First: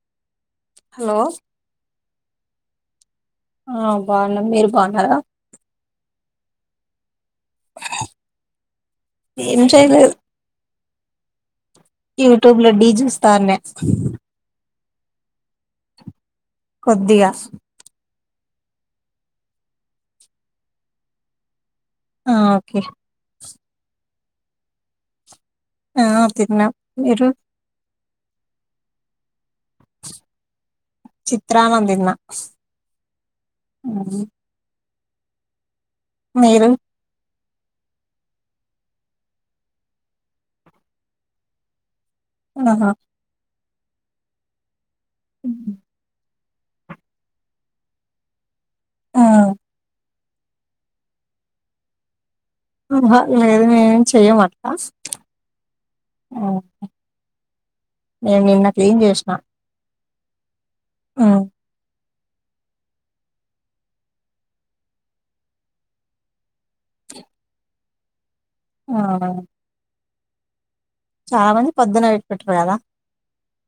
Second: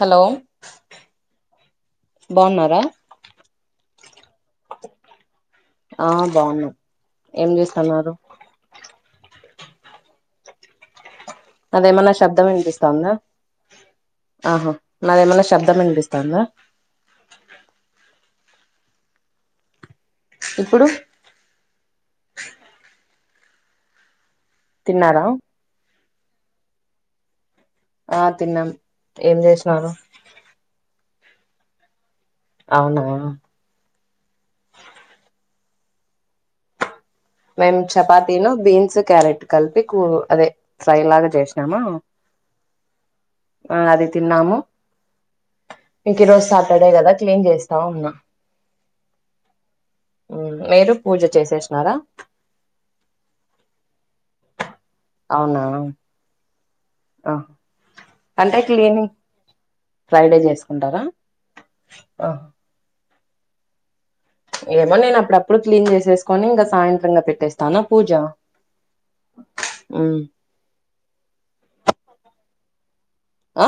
Hello లో బావున్నారా బాగున్నాం మీరు బాగున్నారా ఆ బాగునం ఏం చూస్తన్నారు ఏం చేయదు అదేమన్నా శబ్దం లో ఢీ వినిపిస్తాందా చూస్తానే ఆహా నాదేమన్నా శబ్దం వినిపిస్తన్దా కొద్దిగా ఇప్పుడు ఆ ఓకే తిన్నారా ఆ తిన్నాం మీరు ఆ తిన్నాం ఏం చేసినారు చిత్రామందిన్న అవునా మీరు మేము చపాతీను బీన్స్ క్యారెట్ కలిపి కూ అదే ఫ్రై లాగా చేసినామా ఆహ అ అది తిన్నాము ఇంకిరోజ్ సాటర్డే కదా క్లీన్ చేస్తా ఉన్నా ఆ మీరు పూజ చేసేసినారా ఆహ ఏం మేం చేయమ అవునా ఆ నేను నిన్న క్లీన్ చేసిన ఫ్రైడే చేసుకుంటారా ఉమ్, ఏమో నేనప్పుడప్పుడు క్లీన్ చేసేసుకొని ఇంకా సాయంత్రంగా పెట్టేస్తాను పూజ ఆహ ఉమ్ చాలా మంది పొద్దున్న పెట్టుకుంటరు కదా ఆ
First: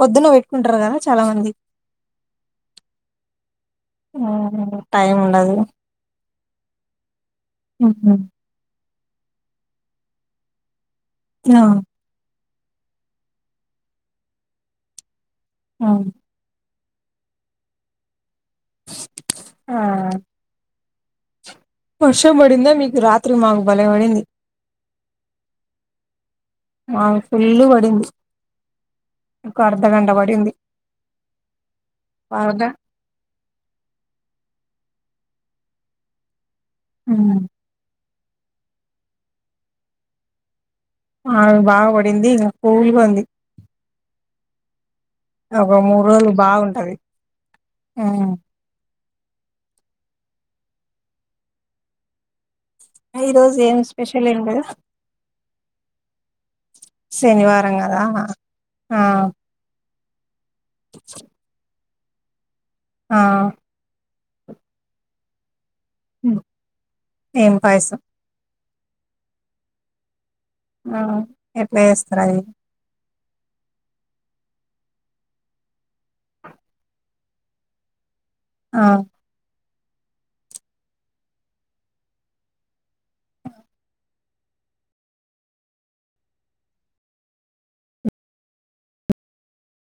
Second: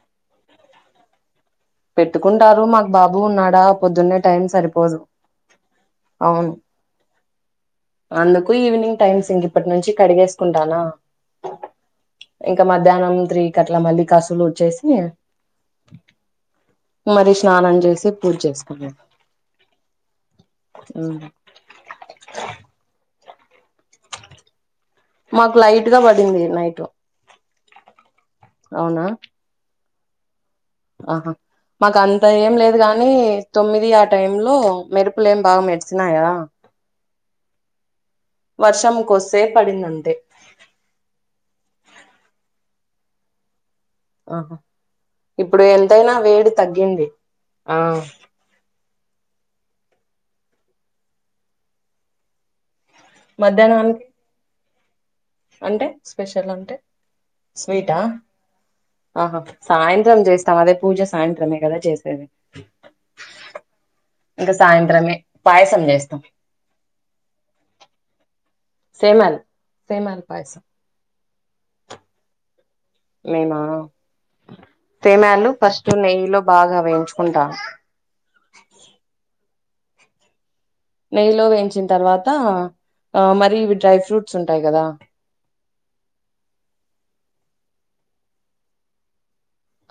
పొద్దున్న పెట్టుకుంటరు కదా చాలా మంది పెట్టుకుంటారు మాకు బాబు ఉన్నాడా పొద్దున్నే టైం ఉమ్, సరిపోదు టైం ఉండదు అవును ఉమ్, అందుకు ఈవినింగ్ టైమ్స్ ఇంక ఇప్పటి నుంచి కడిగేసుకుంటానా ఆ ఇంకా మధ్యాహ్నం త్రీకి అట్లా మళ్ళీ కసులు ఉచ్చేసి ఆ మరి స్నానం చేసి పూజ చేసుకున్నా ఆ, ఉమ్ వర్షం పడిందా మీకు రాత్రి మాకు భలే పడింది మాకు లైట్ గా పడింది నైటు ఇళ్ళు పడింది అవునా ద్ద గంటబడింది ఆహ మాకు అంత ఏం లేదు గాని తొమ్మిది ఆ టైమ్ లో మెరుపులేం బాగా మెరుస్తున్నాయా ఉమ్ వర్షంకొస్తే పడిందంతే ఆ బాగా పడింది ఇంకా కూలుగా ఉంది ఆహ ఇప్పుడు ఒక మూడు ఎంతైనా రోజులు వేడి బాగుంటది తగ్గింది ఆ ఈ రోజు ఏం మధ్యాహ్నానికి స్పెషల్ ఎం లేదా అంటే స్పెషల్ అంటే శనివారం స్వీటా కదా ఆ ఆహా సాయంత్రం [unintelligible] చేస్తాం అదే పూజ సాయంత్రమే కదా చేసేది ఆ ఇంక సాయంత్రమే పాయసం చేస్తాం హ్మ్ ఏం పాయసం షేమల్ షేమ్యాల్ పాయ్షం ఆ ఎట్లా వేస్తారది నేనా ఫేమ్యాలు ఫస్ట్ నెయ్యిలో బాగా వేయించుకుంట ఆ నెయ్యిలో వేయించిన తర్వాత ఆ మరి ఇవి డ్రై ఫ్రూట్స్ ఉంటాయి కదా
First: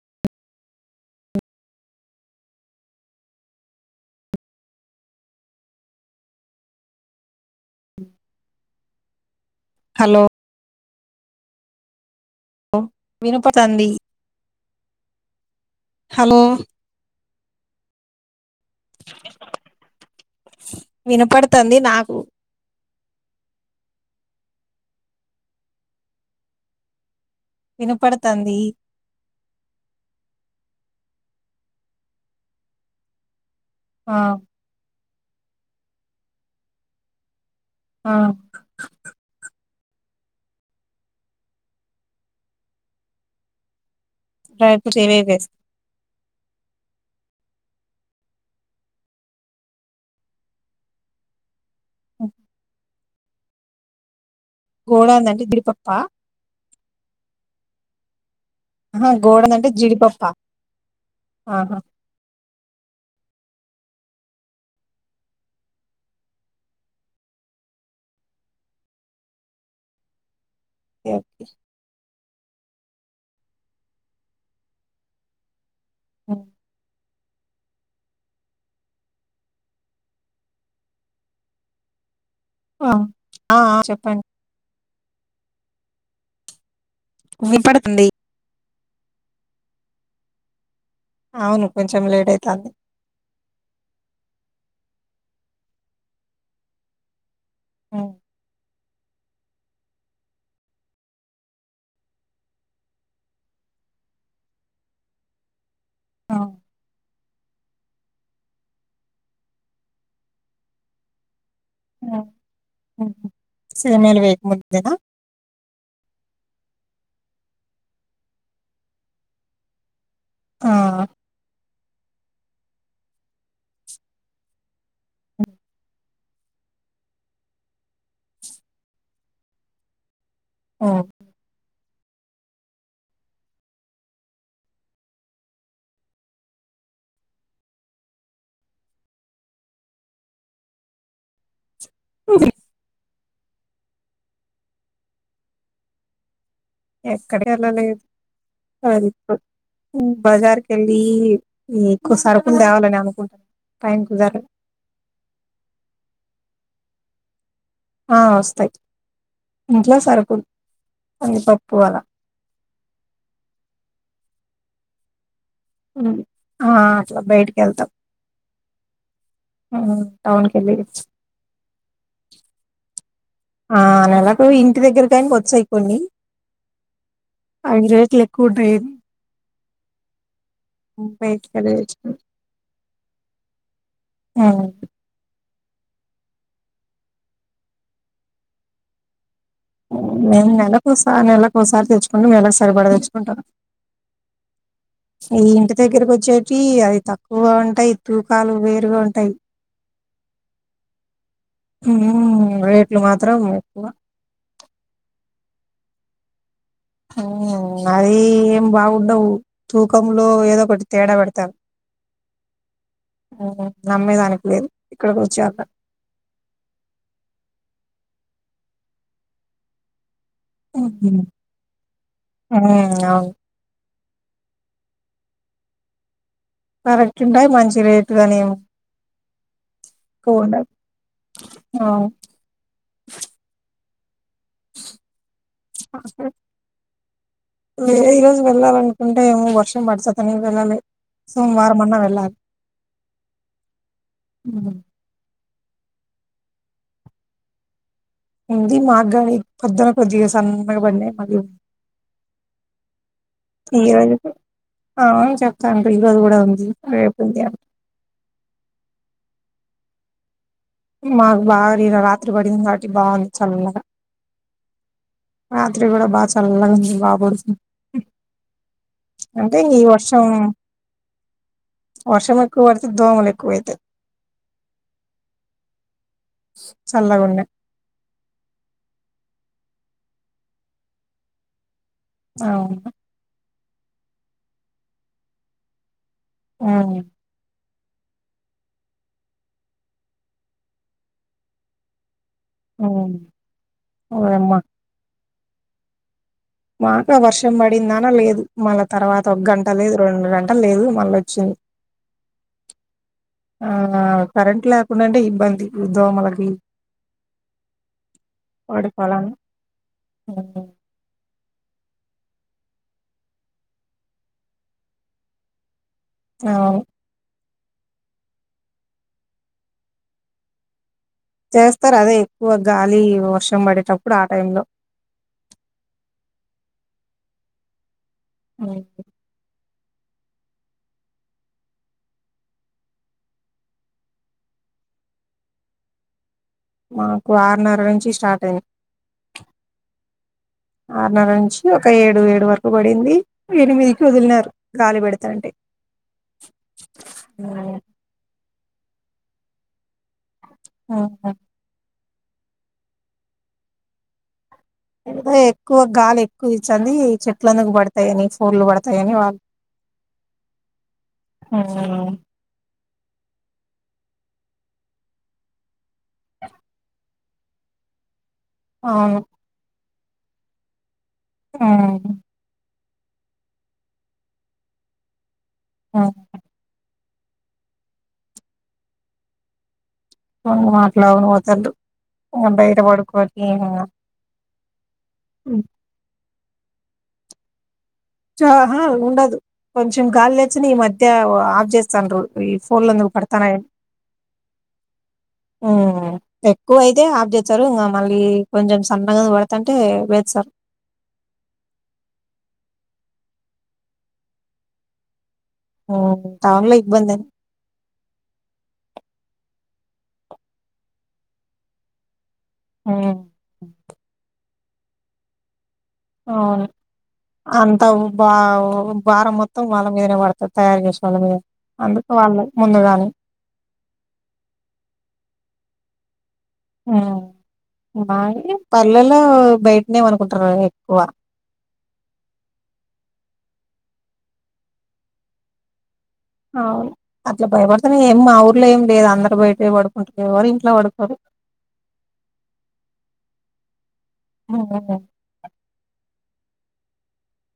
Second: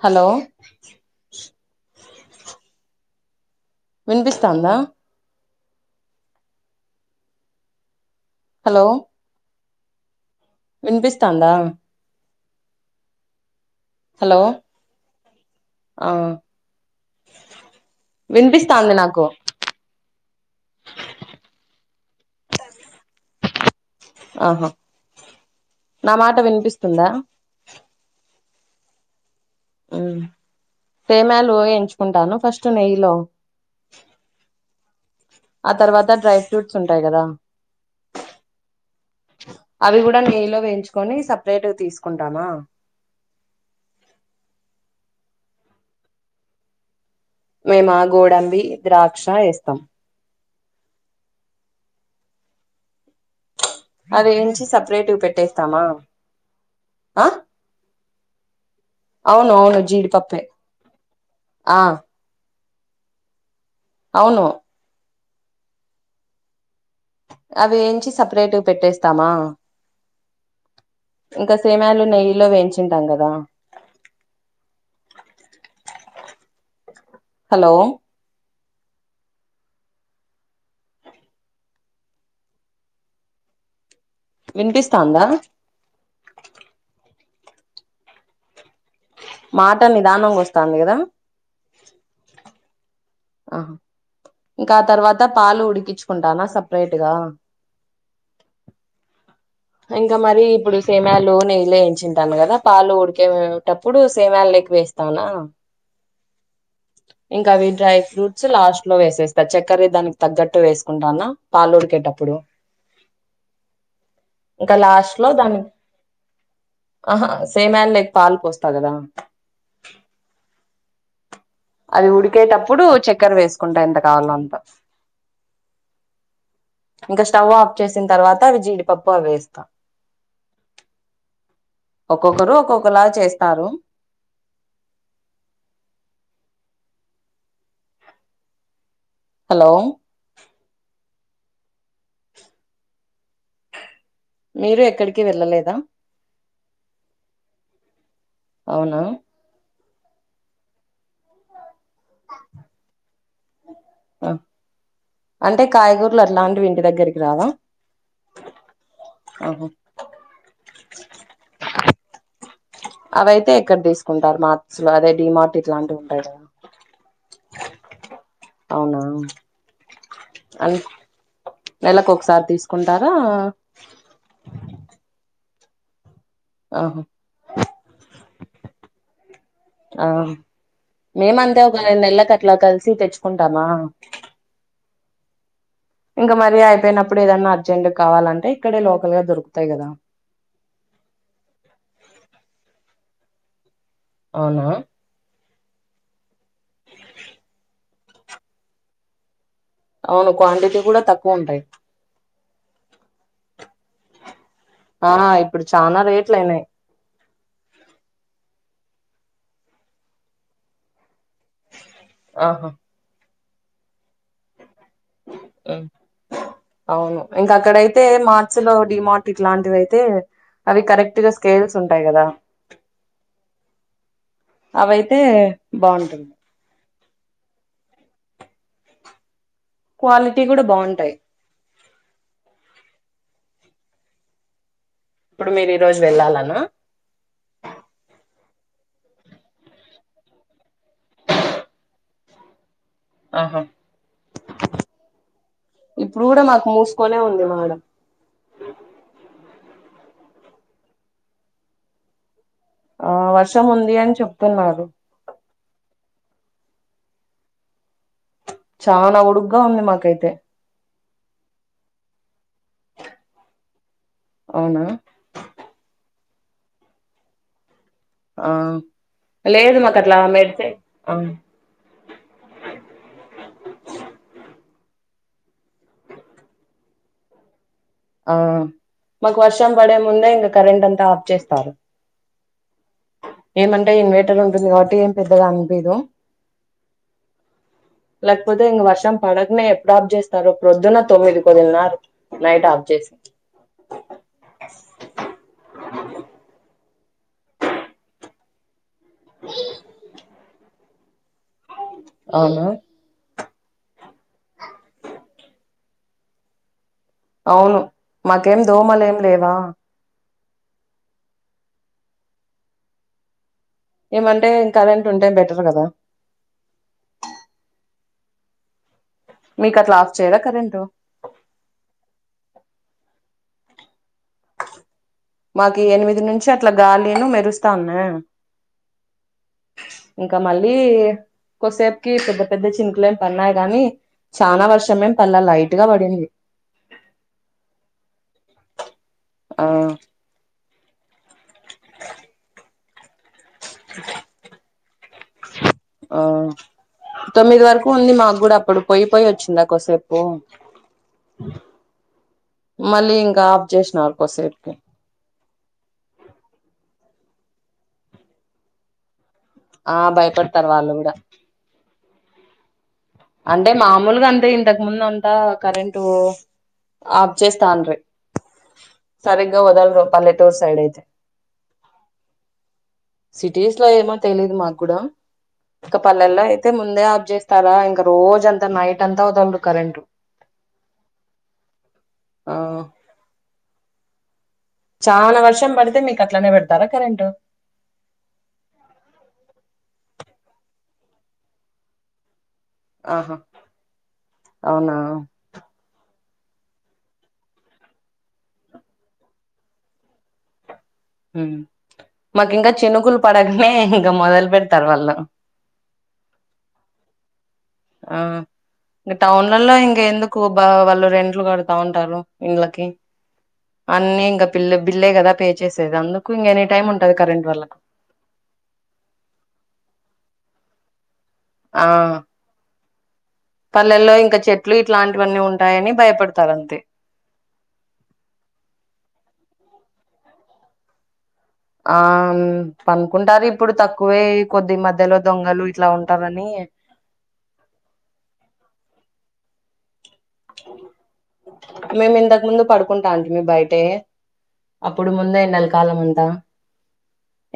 హలో వినిపిస్తాందా హలో హలో వినిపిస్తాందా వినపడతాంది హలో ఆ హలో వినిపిస్తాంది నాకు వినపడతాంది నాక్ మ్ ఆహా నా మాట వినిపిస్తుందా వినపడతాంది హ్మ్ తేమ్యాలు వేయించుకుంటాను ఫస్ట్ నెయ్యిలో ఆ ఆ తర్వాత డ్రై ఫ్రూట్స్ ఉంటాయి కదా ఆ అవి కూడా నెయ్యిలో వేయించుకొని సపరేట్ తీసుకుంటామా రైప్రూట్ ఏమే వేస్తా మేమ్ ఆగోడంబి ద్రాక్ష వేస్తాం మ్ అవి ఎంచ్చి సపరేట్వి గోడంది అంటే పెట్టేస్తామా జీడిపప్ప ఆ ఆహా అవును గోడంది అంటే అవును జీడి జీడిపప్ప పప్పే ఆహా ఆ అవును అవి ఏంచి సపరేట్ పెట్టేస్తామా ఓకే ఓకే ఇంకా సేమాలు ఉన్నాయి నెయ్యిలో వెయ్యించుంటం కాద ఆ హలో ఆ ఆఆ చెప్పండి వినిపిస్తాందా వినపడుతుంది మాట నిదానంగా వస్తాంది కదా అవును కొంచెం లేట్ అయితాంది ఆహా ఇంకా ఆ తర్వాత పాలు ఉడికించుకుంటానా సపరేట్ గా ఉమ్ ఇంకా మరి ఇప్పుడు సేమియాలు నెయ్యిల యేంచింటాను గదా పాలు ఉడికేటప్పుడు సేమియాలు వేస్తావునా ఇంకా అవి డ్రై ఫ్రూట్స్ లాస్ట్ లో వేసేస్తా చక్కర దానికి తగ్గట్టు వేసుకుంటానా పాలు ఉడికేటప్పుడు ఉమ్ సేమియాలు వేయ్ ఇంకా లాస్ట్ లో దాన్ని ఆహా సేమియాలు లైక్ పాల్ పోస్తా గదా ఆ అవి ఉడికేటప్పుడు చక్కెర వేసుకుంటా ఎంత కావాలో అంత ఇంకా స్టవ్ ఆఫ్ చేసిన తర్వాత అవి జీడిపప్పు అవి వేస్తా ఉమ్ ఒక్కొక్కరు ఒక్కొక్కలా చేస్తారు హలో [unintelligible] మీరు ఎక్కడికి వెళ్ళలేదా ఎక్కడి కెళ్ళాలి అవునా అది ఇప్పుడు బజార్కి యెళ్ళి ఎక్కువ సరుకులు తేవాలని అనుకుంటున్నా టైం ఆ కుదరదు అంటే కాయగూరలు అట్లాంటి ఇంటి దగ్గరికి రావా ఆ వస్తాయి ఆహా ఇంట్లో సరుకులు కంది పప్పు అలా అవైతే ఎక్కడ దీసుకుంటారు మార్టు లో అదే డీమార్ట్ ఇట్లాంటివి హ్మ్. ఉంటాయి గదా ఆ అట్లా బయటికి వెళ్తాం అవునా టౌన్ కి అం వెళ్ళి నెలకు ఒకసారి తీసుకుంటా ఆ నెలాకు ఇంటి దగ్గరకాని వచ్చాయి కొన్ని ఆహా అవి రేట్లు ఎక్కువ ఉంటాయని ఆ మేమ్ అంతే వెళ్ళి ఒక రెండు నెల్లకు అట్లా కలిసి తెచ్చుకుంటామా ఉమ్ ఇంగ మరీ అయిపోయినప్పుడు ఏదన్నా అర్జెంట్ కావాలంటే ఇక్కడే లోకల్ గా దొరు మేము నెలకొసారి నెలకొసారి తెచ్చుకుంటా నేలకు సరిపడా తెచ్చుకుంటాం అవునా ఈ ఇంటి దగ్గరకి వచ్చేటివి అవి తక్కువగా ఉంటాయి తూకాలు వేరుగా ఉంటాయి అవును క్వాంటిటీ గూడా తక్కు ఉమ్ రేట్లు మాత్రం ఎక్కువ ఆ ఇప్పుడు చానా రేట్లు అయినాయ్ ఉమ్ అది ఏం బాగుండవు తూకంలో ఏదో ఒకటి తేడా పెడత ఆహా ఉమ్ నమ్మేదానికి లేదు ఇక్కడికి వచ్చాక అవును ఇంకా అక్కడ అయి తే మార్ట్స్ లో డీమార్ట్ ఇట్లాంటివి అయితే అవి కరెక్ట్ ఉమ్ గా స్కేల్స్ ఉంటాయి గదా అవును అవైతే బాగుంటుంది కరెక్ట్ ఉంటాయి మంచి రేటు గానీ క్వాలిటీ కూడా కొనక్ బాగుంటాయి ఆ ఇప్పుడు మీరు ఈ రోజు వెళ్ళాలనా యే ఈ రోజు వెళ్ళాలనుకుంటే ఏమో వర్షం పడిసత్తనే వెళ్ళాలి సోమవారం అన్నా వెళ్ళాలి ఆహా ఇప్పుడు కూడా మాకు మూసుకోనే ఉంది మేడం ఉంది మాగాడి పొద్దున కొద్దిగా సన్నగా పడినాయి మది ఆ వర్షం ఉంది అని ఈజు చెప్తున్నారు అవును చెప్పండి ఈజు కూడా ఉంది అయిపోయింది చనా ఉడుగా ఉంది మాకైతే మాకు బాగా రాత్రి పడింది కాబట్టి బాగుంది చల్లగా అవునా రాత్రి కూడా బాగా చల్గా ఉంది బా పడుకున్నం ఆ లేదు మాకు అట్లా వర్షం మేడితే వర్షం ఎక్కువైతే దోములు ఎక్కువ అయితాయి చల్లాగా ఉంనాయి ఆ మాకు వర్షం పడే ముందే ఇంకా కరెంట్ అంతా ఆఫ్ చేస్తారు అవును ఏమంటే ఇన్వర్టర్ ఉంటుంది కాబట్టి ఏం పెద్దగా అనిపియదు ఆ [unintelligible] లేకపోతే ఇంక వర్షం పడకనే ఎప్పుడు ఆప్ చేస్తారు ప్రొద్దున తొమ్మిది పదిన్నరకి నై ఉ ఓయమ్మా [unintelligible] మాక వర్షం పడిందాని లేదు మళ్ళ తర్వాత ఒక గంట లేదు రెండు గంట లేదు మళ్ళ అవునా ఆ కరెంట్ లేకుండాంటే ఇబ్బంది ఈ దోమలకి అవును మాకేం వాటి దోమలేం పొలాన్ని లేవా [unintelligible] ఏమంటేం కరెంట్ ఉంటే బెటర్ కదా అవును మీకు అట్లా అఫ్ చేయరా కరెంట్ చేస్తారు అదే ఎక్కువ గాలి వర్షం పడేటప్పుడు ఆ టైమ్ లో లో మాకు ఎనిమిది నుంచి అట్లా గాలిను మెరుస్తా ఉన్నా ఆహా ఇంకా మళ్ళీ కొసేపుకి పెద్ద పెద్ద చినుకులు ఏమి పన్నాయి గాని చాలనా వర్షమేం పల్లె లైట్ గా పడింది మాకు ఆరున్నర నుంచి స్టార్ట్ అయింది ఆ ఆరున్నర నుంచి ఒక ఏడు ఏడు వరకు పడింది ఎనిమిదికి వదిలినారు గాలి పెడతంటే ఆ తొమ్మిది వరకు ఉంది మాకు కూడా అప్పుడు పోయి పోయి వచ్చిందా కోసేపు ఉహు మళ్ళీ ఇంకా ఆఫ్ చేసినారు కొద్దిసేపు ఇంకా ఎక్కువ గాలి ఎక్కువ ఇచ్చంది చెట్లందుకు పడతాయని ఫోర్లు పడతాయని వాళ్ళు ఆ భయపడతారు వాళ్ళు కూడా హ్మ్. అంటే మామూలుగా అంటే ఇంతకు ముందు అంతా కరెంటు ఆప్ చేేస్తాన్ రీ అవును సరిగ్గా వాదలారు పల్లెటూర్ సైడ్ అయితే ఆ సిటీస్ లో ఏమో తెలియదు మాకు కూడా ఇంకా పల్లెల్లో అయితే ముందే అ చేస్తారా ఇంక రోజ్ అంతా నైట్ అంతా ఓడల్దు కరెంట్ కొ మాట్లాడంది ఓడల్దు ఉ ఆ బయట పడుకొని చానా వర్షం పడితే మీకు అట్లనే పెడతారా కరెంటు చానా ఉండదు కొంచెం గాలి లేచిని ఈ మధ్య ఆఫ్ చేస్తాండ్రు ఈ ఫోన్లందుకు ఆహా పడ్తానయి అవునా ఎక్కువ అయితే ఆఫ్ చేస్తారు ఇంకా మళ్ళీ కొంచెం సన్నగా పెడతంటే వేస్తారు మాకు ఇంకా చినుకులు పడగానే ఇంకా మొదలు పెడతారు వాళ్ళు ఆ టాన్లో ఇబ్బందం ఆ ఇంకా టోన్లల్లో ఇంక ఎందుకు వాళ్ళు రెంట్లు కడతా ఉంటారు ఇళ్ళకి హ్మ్. హ్మ్. అన్నీ ఇంకా పిల్ల బిల్లే కదా పే చేసేది అందుకు ఇంక అవును ఎనీ టైమ్ ఉంటది కరెంట్ వాళ్ళకు అంతా బా భారం మొత్తం వల్ల మీదనే పడుతుంది తయారు చేస్ ఆ ఆ అందుకు వాళ్ళు ముందుగాని పల్లెల్లో ఇంకా చెట్లు ఇట్లాంటివన్నీ ఉంటాయని భయపడతారు అంతే హు బాయి పల్లెల్లో బయటనే పండుకుంటారు ఎక్కువ ఆ పనుకుంటారు ఇప్పుడు తక్కువే కొద్ది మధ్యలో దొంగలు ఇట్లా ఉం అవును అట్లా భయపడుతనే ఏం మా ఊర్లో ఏం లేదు అందరు బయటనే పడు మేము ఇంతకు ముందు పడుకుంటా అంటిమీ బయట టే హ్మ్. అప్పుడు ముందే ఎండల కాలం అంటా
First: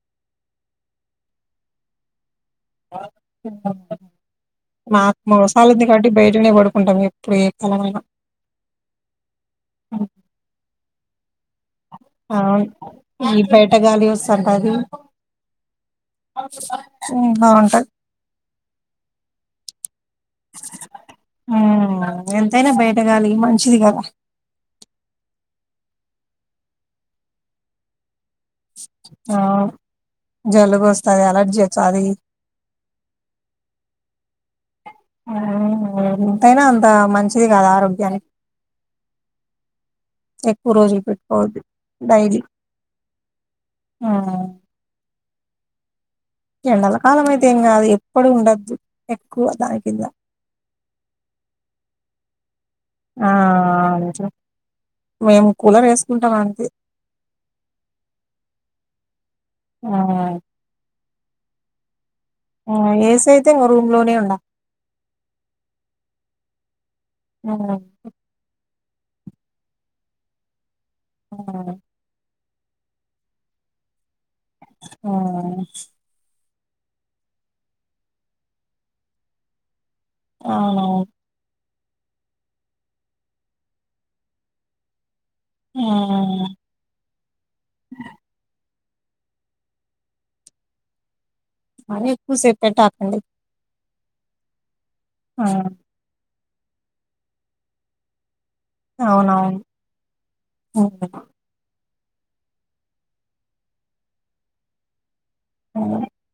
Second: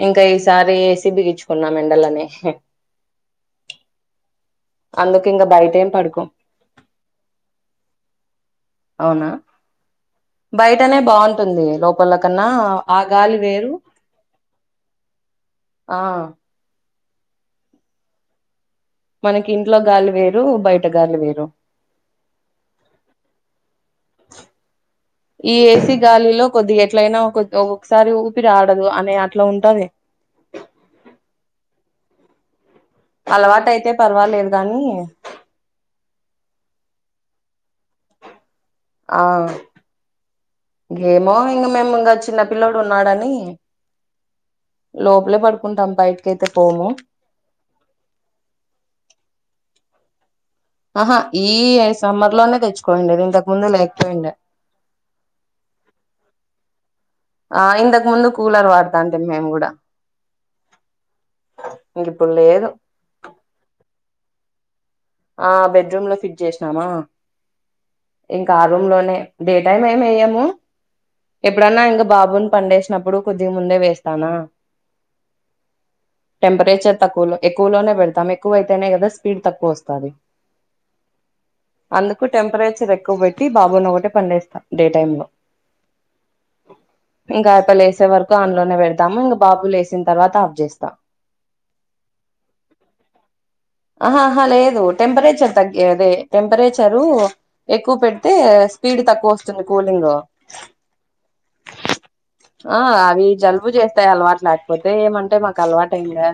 ఇంకా ఈసారి ఏసి బిగించుకున్నాం ఎండలని [unintelligible] నాకు అందుకు ఇంకా మూడుశాల బయట ఉంది ఏం కాబట్టి పడుకోం బయటనే పడుకుంటాం ఎప్పుడు ఏ కాలమైన అవునా బయటనే బాగుంటుంది లోప్ అవును ఈ బయటా గాలి వూస్తుంటాది ఆ హు బాగుంటాయి మనకి ఇంట్లో గాలి వేరు బయట గాలి వేరు ఉమ్, ఎంతైనా బయటగాలి మంచిది కదా ఈ ఏసీ గాలిలో కొద్దిగా ఎట్లయినా ఒకరితో ఒకసారి ఆ జలుబోస్తది అలెర్జీ ఆది అలవాటు అయితే పర్వాలేదు గానీ అయినా అంత మంచిది కాదు ఆరోగ్యానికి ఆ ఎక్కువ రోజులు ఇంకేమో పెట్టుకోవద్దు ఇంగ మేం ఉండం చిన్న పిల్లడున్నాడని ఆ లా పడుకుంటాం బయటికి ఎండల కాలం అయితే ఏం కాదు ఎప్పుడు ఉండద్దు ఎక్కువ దాని కింద ఆహా ఈ సమ్మర్ లోనే తెచ్చుకోంసడిద్ది ఆ ఇంతకు ముందు అట్లా. లేకపోయిండే మేము కూలర్ వేసుకుంటాం అండి ఆ ఇంతకు ముందు కూలర్ వాడతాంటిమి మేము కూడా ఉమ్, ఇంక ఇప్పుడు లేదు ఏసయితే ఇంగ రూమ్ లోనే ఉండా ఆ బెడ్రూమ్ లో ఫిట్ చేసినామా ఆ రూం లోనే డే టైం ఏం ఏయ్యాం ఉమ్, ఎప్పుడన్నా ఇంగ బాబు పండేసినప్పుడు కొద్దిగా ముందే వేస్తానా ఆ టెంపరేచర్ తక్కువలో ఎక్కువలోనే పెడతాం ఎక్కువ ఐతేనే కదా స్పీడ్ తక్కువ వస్తాది అవునవును అందుకు టెంపరేచర్ ఎక్కువ పెట్టి బాబుని ఒకటే పండేస్తాం డే టైమ్ లో ఉమ్. ఇంకా అయ్యప్ప లేసేవరకు అన్ లో నే పెడుత తం ఇంక బాబు లేసిన తర్వాత ఆఫ్ చేస్తా మరి ఎక్కువ సేపు పెట్టాకండి ఆహహా లేదు టెంపరేచర్ తగ్గేదే టెంపరేచరు ఎక్కువ పెడితే స్పీడ్ తక్కువ అవునవును వస్తుంది కూలింగ్ లో హ్మ్. ఆ అవి జలుబు చేస్తాయి అలవాటు లేకపోతే ఏమంటే మాకు అలవాట్ హ్మ్. అయిందా